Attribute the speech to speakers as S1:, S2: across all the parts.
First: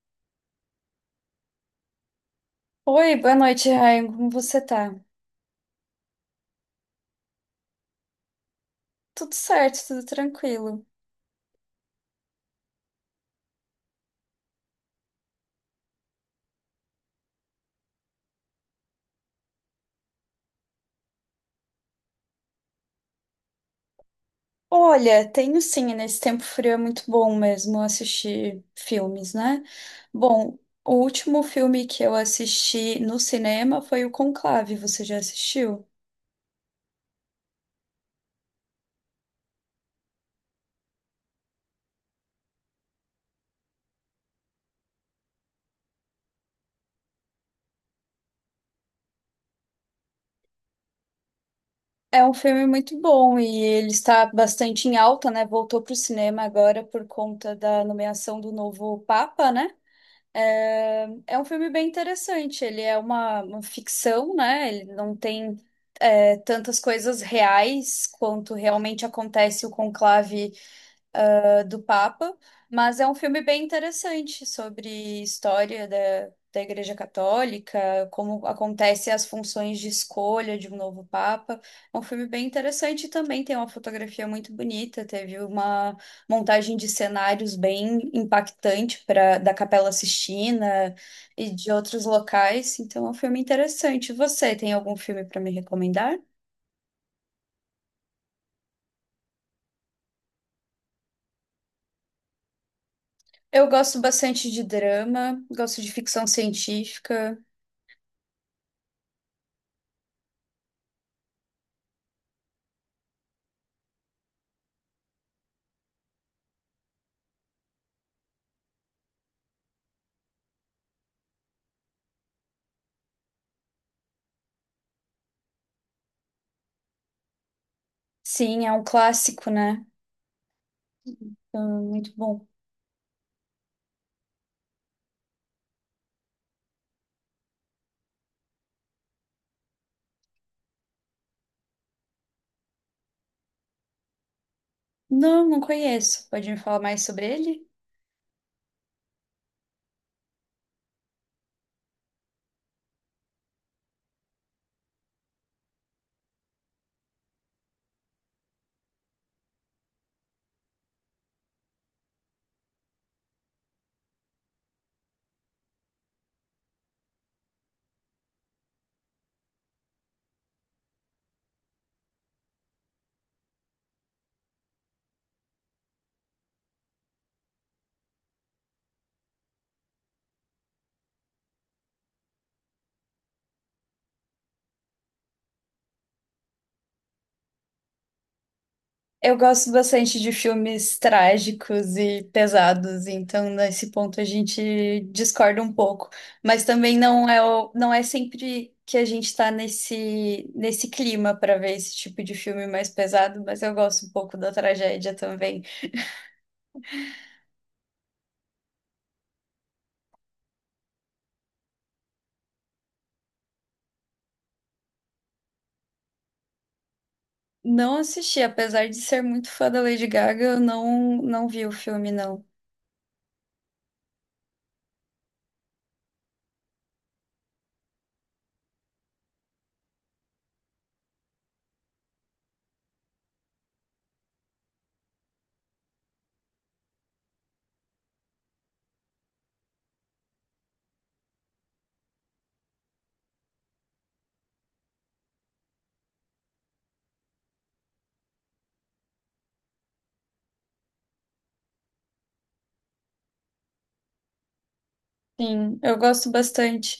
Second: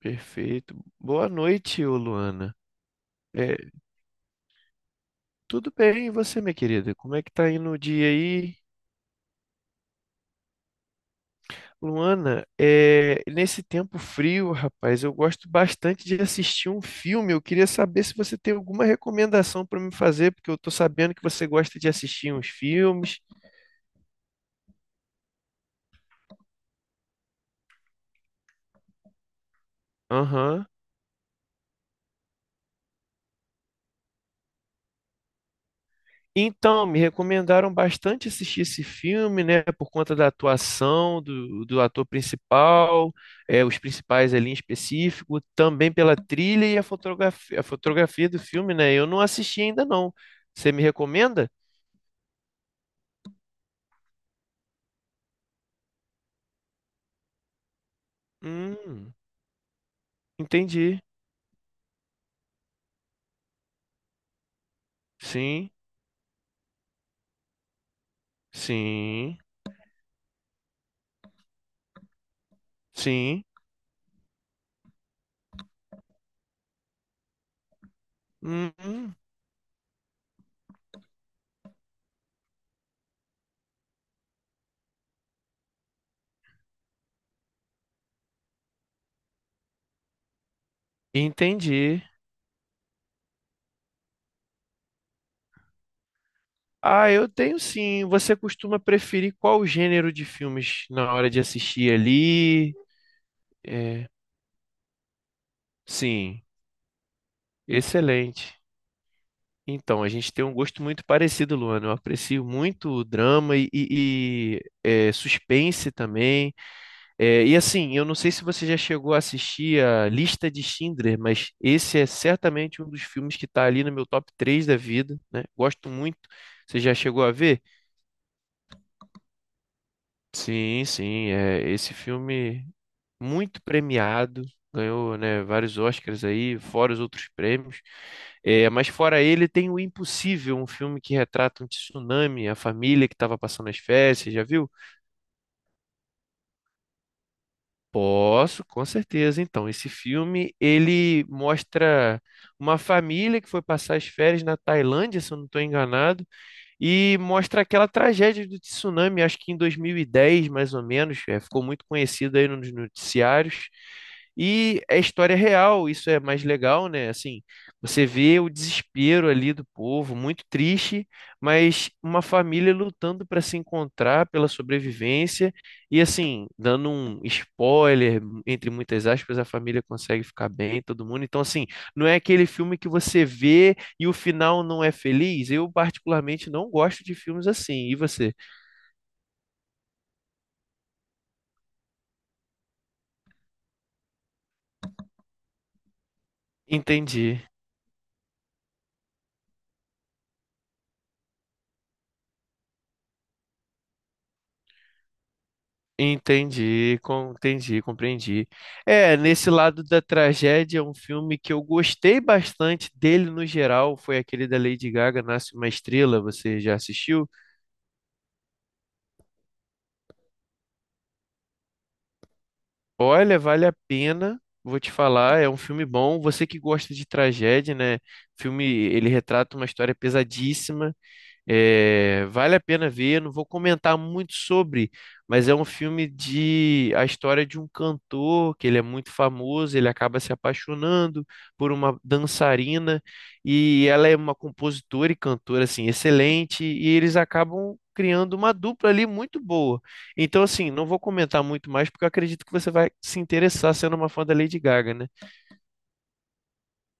S1: Perfeito. Boa noite, ô Luana.
S2: Oi, boa
S1: É,
S2: noite, Ryan. Como você tá?
S1: Tudo bem, e você, minha querida? Como é que tá indo o dia aí?
S2: Tudo certo, tudo tranquilo.
S1: Luana, nesse tempo frio, rapaz, eu gosto bastante de assistir um filme. Eu queria saber se você tem alguma recomendação para me fazer, porque eu tô sabendo que você gosta de assistir uns filmes.
S2: Olha, tenho sim, nesse tempo frio é muito bom mesmo assistir filmes, né? Bom,
S1: Aham.
S2: o último filme que eu assisti no cinema foi o Conclave, você já assistiu?
S1: Então, me recomendaram bastante assistir esse filme, né, por conta da atuação do ator principal, os principais ali em específico, também pela trilha e a fotografia do filme, né? Eu não assisti ainda não. Você me recomenda?
S2: É um filme muito bom e ele está bastante em alta, né? Voltou para o cinema agora por conta da nomeação do novo
S1: Hum,
S2: Papa, né?
S1: entendi.
S2: É um filme bem interessante. Ele é uma ficção, né? Ele não tem
S1: Sim,
S2: tantas coisas reais quanto realmente
S1: sim,
S2: acontece o conclave do Papa, mas é um filme
S1: sim.
S2: bem interessante sobre história da Igreja Católica, como
S1: Hum,
S2: acontece
S1: hum,
S2: as funções de escolha de um novo Papa. É um filme bem interessante e também tem uma fotografia muito bonita, teve uma montagem de cenários bem impactante para da Capela Sistina e de
S1: entendi.
S2: outros locais, então é um filme interessante. Você tem algum filme para me recomendar?
S1: Ah, eu tenho sim. Você costuma preferir qual gênero de filmes na hora de assistir ali?
S2: Eu gosto
S1: É,
S2: bastante de drama, gosto de ficção
S1: sim.
S2: científica.
S1: Excelente. Então, a gente tem um gosto muito parecido, Luana. Eu aprecio muito drama e suspense também. É, e assim, eu não sei se você já chegou a assistir a Lista de Schindler, mas esse é certamente um dos filmes que está ali no meu top 3 da vida, né? Gosto muito. Você já chegou a ver?
S2: Sim, é um clássico, né?
S1: Sim, sim. É, esse
S2: Muito bom.
S1: filme muito premiado, ganhou, né, vários Oscars aí, fora os outros prêmios. É, mas fora ele tem O Impossível, um filme que retrata um tsunami, a família que estava passando as férias, você já viu?
S2: Não, não conheço. Pode me falar mais sobre ele?
S1: Posso, com certeza. Então, esse filme, ele mostra uma família que foi passar as férias na Tailândia, se eu não estou enganado, e mostra aquela tragédia do tsunami, acho que em 2010, mais ou menos, é, ficou muito conhecido aí nos noticiários. E é história real, isso é mais legal, né? Assim, você vê o desespero ali do povo, muito triste, mas uma família lutando para se encontrar pela sobrevivência. E assim, dando um spoiler, entre muitas aspas, a família consegue ficar bem, todo mundo. Então, assim, não é aquele filme que você vê e o final não é feliz, eu particularmente não gosto de filmes assim. E você?
S2: Eu gosto bastante de filmes trágicos e pesados, então nesse ponto a gente discorda um pouco. Mas também não
S1: Entendi,
S2: é, não é sempre que a gente está nesse clima para ver esse tipo de filme mais pesado, mas eu gosto um pouco da tragédia também.
S1: entendi, entendi, compreendi. É, nesse lado da tragédia, um filme que eu gostei bastante dele no geral foi aquele da Lady Gaga, Nasce uma Estrela. Você já assistiu?
S2: Não assisti, apesar de ser muito fã da Lady Gaga, eu não vi o filme, não.
S1: Olha, vale a pena. Vou te falar, é um filme bom. Você que gosta de tragédia, né? O filme, ele retrata uma história pesadíssima. É, vale a pena ver, não vou comentar muito sobre, mas é um filme de a história de um cantor que ele é muito famoso, ele acaba se apaixonando por uma dançarina e ela é uma compositora e cantora assim excelente e eles acabam criando uma dupla ali muito boa. Então assim, não vou comentar muito mais porque eu acredito que você vai se interessar sendo uma fã da Lady Gaga, né?
S2: Sim, eu gosto bastante.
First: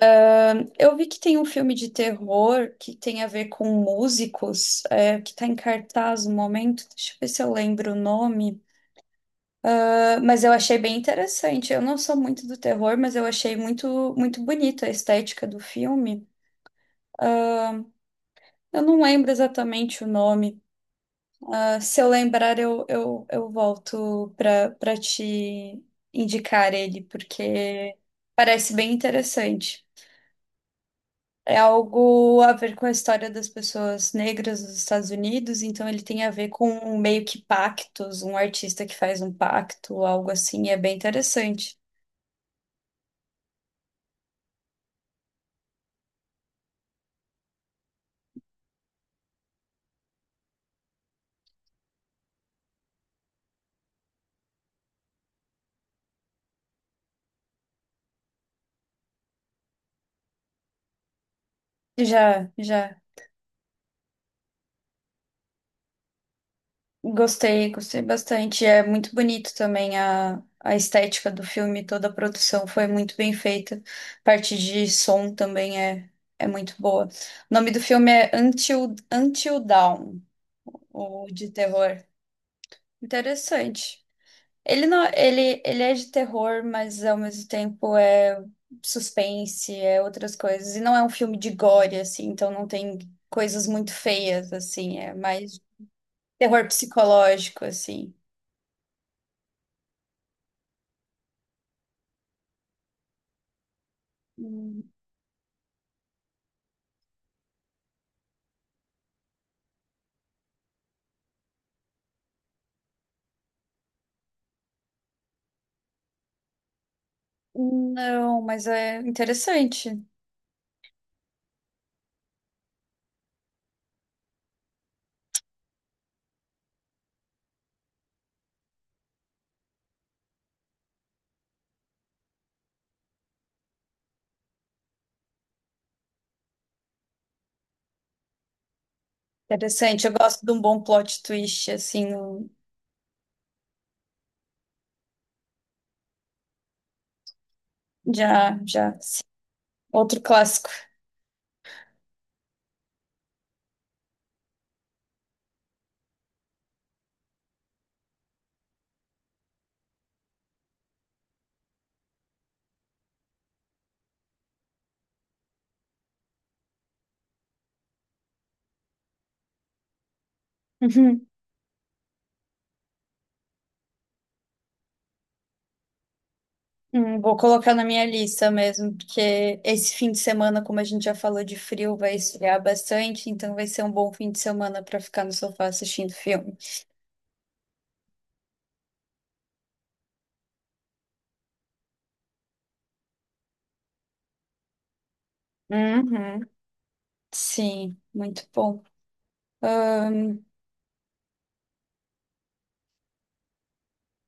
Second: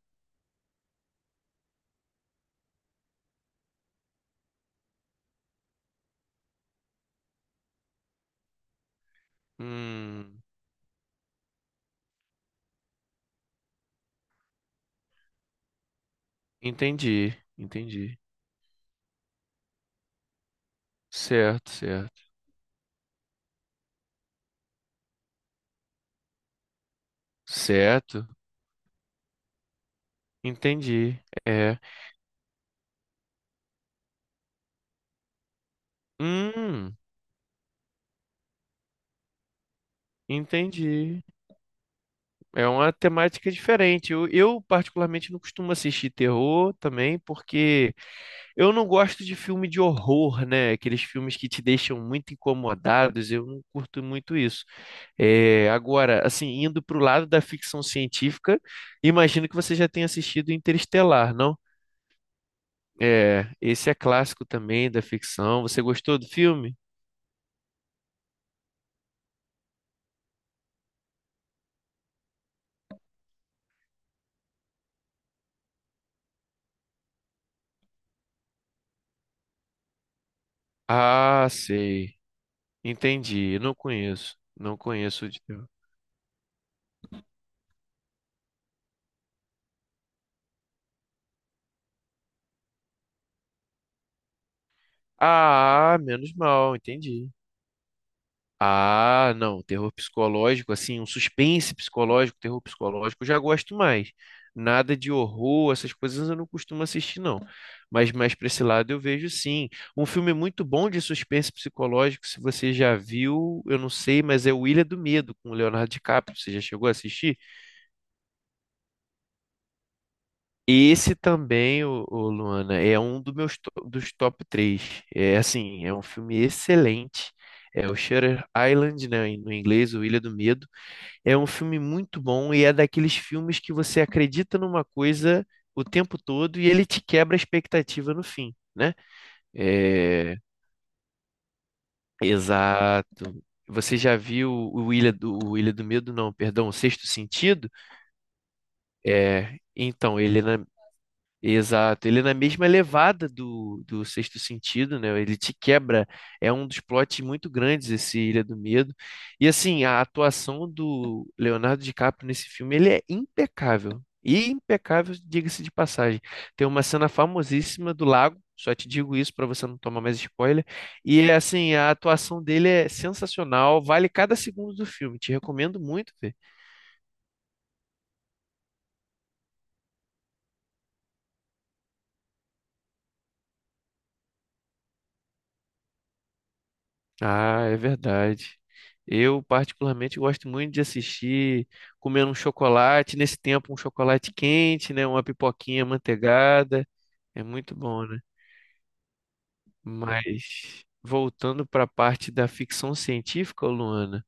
S2: Eu vi que tem um filme de terror que tem a ver com músicos, que está em cartaz no momento. Deixa eu ver se eu lembro o nome. Ah,
S1: Hum,
S2: mas eu achei bem interessante. Eu não sou muito do terror, mas eu achei muito bonita a estética do filme.
S1: entendi, entendi.
S2: Eu não lembro exatamente o nome.
S1: Certo,
S2: Ah, se eu
S1: certo.
S2: lembrar, eu volto para te indicar ele, porque
S1: Certo.
S2: parece bem interessante.
S1: Entendi.
S2: É
S1: É.
S2: algo a ver com a história das pessoas negras nos Estados Unidos, então ele tem a ver com
S1: Hum,
S2: meio que pactos, um artista que faz um pacto, algo assim, é bem
S1: entendi.
S2: interessante.
S1: É uma temática diferente. Particularmente, não costumo assistir terror também, porque eu não gosto de filme de horror, né? Aqueles filmes que te deixam muito incomodados. Eu não curto muito isso. É, agora, assim, indo para o lado da ficção científica, imagino que você já tenha assistido Interestelar, não?
S2: Já, já
S1: É, esse é clássico também da ficção. Você gostou do filme?
S2: gostei, gostei bastante. É muito bonito também a estética do filme, toda a produção foi muito bem feita. Parte de som também é muito boa. O nome do filme é Until Dawn, o
S1: Ah,
S2: de terror.
S1: sei. Entendi, não
S2: Interessante.
S1: conheço. Não
S2: Ele não,
S1: conheço de terror.
S2: ele é de terror, mas ao mesmo tempo é suspense, é outras coisas. E não é um filme de gore, assim, então não tem coisas muito feias, assim, é mais
S1: Ah, menos
S2: terror
S1: mal, entendi.
S2: psicológico, assim.
S1: Ah, não, terror psicológico, assim, um suspense psicológico, terror psicológico, eu já gosto mais.
S2: Hum.
S1: Nada de horror, essas coisas eu não costumo assistir, não. Mas mais para esse lado eu vejo sim. Um filme muito bom de suspense psicológico, se você já viu, eu não sei, mas é O Ilha do Medo, com o Leonardo DiCaprio. Você já chegou a assistir?
S2: Não, mas é interessante.
S1: Esse também, o, Luana, é um dos meus dos top três. É assim, é um filme excelente. É o Shutter Island, né, no inglês, o Ilha do Medo. É um filme muito bom e é daqueles filmes que você acredita numa coisa o tempo todo e ele te quebra a expectativa no fim, né?
S2: Interessante, eu
S1: É,
S2: gosto de um bom plot twist, assim, no-
S1: exato. Você já viu o Ilha o Ilha do Medo? Não, perdão, o Sexto Sentido?
S2: já, já, sim.
S1: É, então,
S2: Outro
S1: ele...
S2: clássico.
S1: Exato, ele é na mesma levada do Sexto Sentido, né? Ele te quebra, é um dos plots muito grandes esse Ilha do Medo. E assim, a atuação do Leonardo DiCaprio nesse filme, ele é impecável. E impecável, diga-se de passagem. Tem uma cena famosíssima do lago, só te digo isso para você não tomar mais spoiler. E é assim, a atuação dele é sensacional, vale cada segundo do filme. Te recomendo muito.
S2: Vou colocar na minha lista mesmo, porque esse fim de semana, como a gente já falou de frio, vai esfriar bastante, então vai ser um bom fim de semana para ficar no sofá assistindo filme.
S1: Ah, é verdade. Eu particularmente gosto muito de assistir comendo um chocolate, nesse tempo um chocolate quente, né, uma pipoquinha
S2: Uhum.
S1: manteigada, é muito
S2: Sim,
S1: bom, né?
S2: muito bom. Ahn,
S1: Mas voltando para a parte da ficção científica, Luana,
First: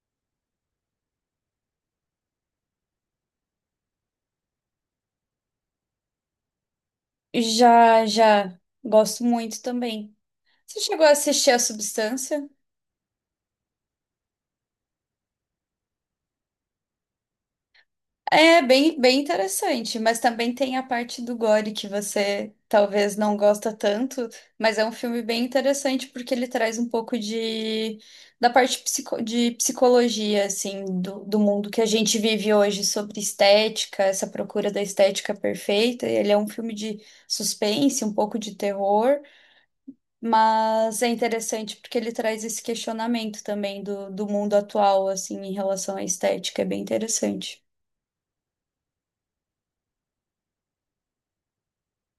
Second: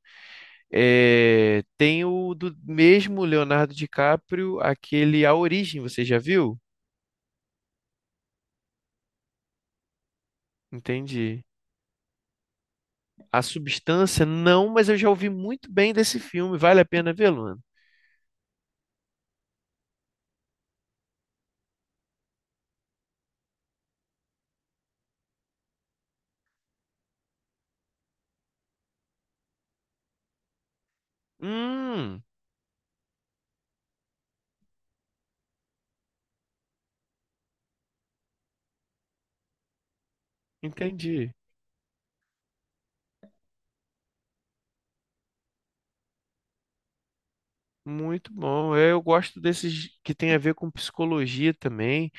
S1: tem o do mesmo Leonardo DiCaprio, aquele A Origem, você já viu?
S2: já, já gosto muito também. Você chegou a
S1: Entendi.
S2: assistir A Substância?
S1: A Substância, não, mas eu já ouvi muito bem desse filme. Vale a pena ver, Luana?
S2: É bem interessante, mas também tem a parte do gore que você talvez não gosta tanto, mas é um filme bem interessante porque ele traz um pouco de de psicologia assim do mundo que a gente
S1: Hum,
S2: vive hoje sobre estética, essa procura da estética perfeita. Ele é um filme de suspense, um pouco de terror, mas é
S1: entendi.
S2: interessante porque ele traz esse questionamento também do mundo atual assim em relação à estética, é bem interessante.
S1: Muito bom. É, eu gosto desses que tem a ver com psicologia também,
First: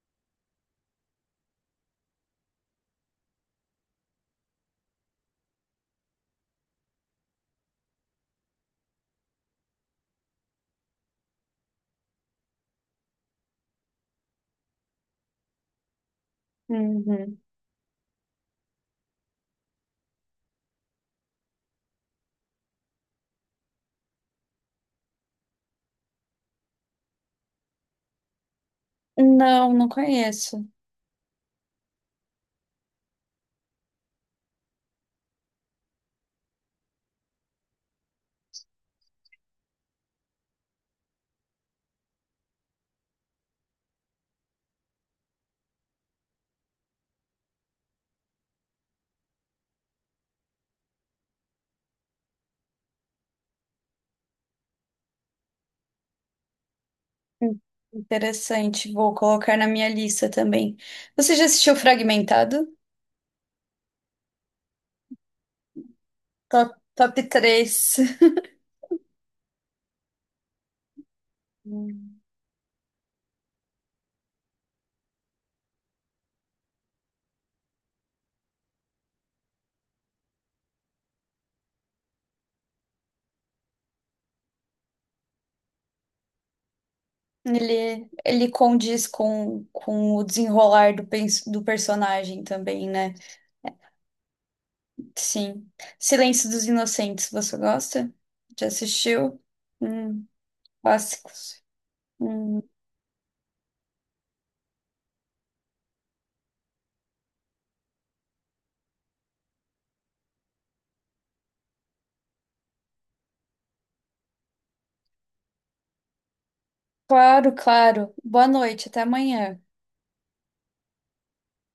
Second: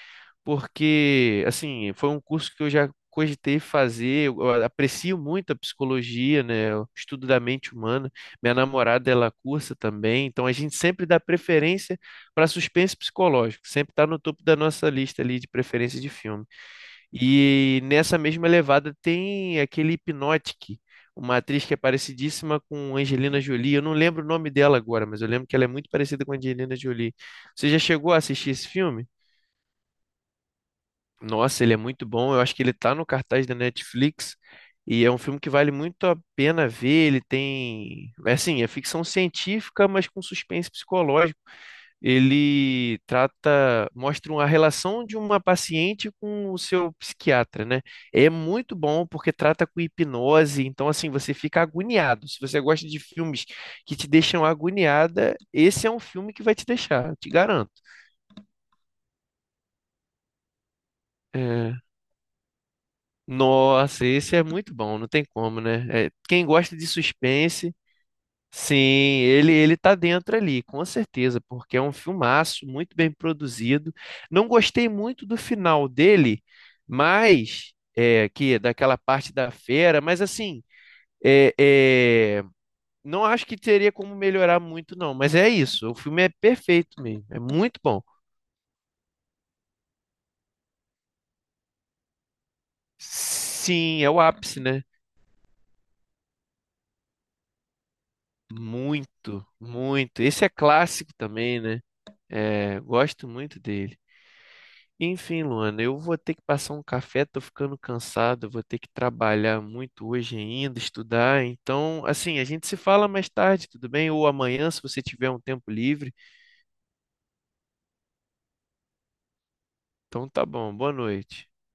S1: porque, assim, foi um curso que eu já cogitei fazer. Eu aprecio muito a psicologia, né? O estudo da mente humana. Minha namorada, ela cursa também, então a gente sempre dá preferência para suspense psicológico, sempre está no topo da nossa lista ali de preferência de filme.
S2: Uhum.
S1: E nessa mesma levada tem aquele Hypnotic, uma atriz que é parecidíssima com Angelina Jolie. Eu não lembro o nome dela agora, mas eu lembro que ela é muito parecida com Angelina Jolie. Você já chegou a assistir esse filme?
S2: Não, não conheço.
S1: Nossa, ele é muito bom. Eu acho que ele tá no cartaz da Netflix. E é um filme que vale muito a pena ver. Ele tem, é assim, é ficção científica, mas com suspense psicológico ele trata, mostra uma relação de uma paciente com o seu psiquiatra, né? É muito bom porque trata com hipnose, então assim, você fica agoniado. Se você gosta de filmes que te deixam agoniada, esse é um filme que vai te deixar, eu te
S2: Hum,
S1: garanto.
S2: Interessante, vou colocar na minha lista também. Você já
S1: É,
S2: assistiu Fragmentado?
S1: nossa, esse é muito bom, não tem como, né? É, quem gosta de
S2: Top
S1: suspense...
S2: 3.
S1: Sim, ele tá dentro ali, com certeza, porque é um
S2: Hum.
S1: filmaço muito bem produzido. Não gostei muito do final dele, mas é que daquela parte da fera, mas assim, é, é, não acho que teria como melhorar muito não, mas é isso, o filme é perfeito mesmo, é muito bom.
S2: Ele condiz com o desenrolar do, do personagem também, né?
S1: Sim, é o ápice, né?
S2: Sim. Silêncio dos Inocentes, você gosta? Já assistiu?
S1: Muito, muito.
S2: Hum,
S1: Esse é clássico também,
S2: clássicos.
S1: né?
S2: Hum,
S1: É, gosto muito dele. Enfim, Luana, eu vou ter que passar um café, tô ficando cansado, vou ter que trabalhar muito hoje ainda, estudar. Então, assim, a gente se fala mais tarde, tudo bem? Ou amanhã, se você tiver um tempo livre.
S2: claro, claro. Boa noite, até amanhã.
S1: Então tá bom, boa noite.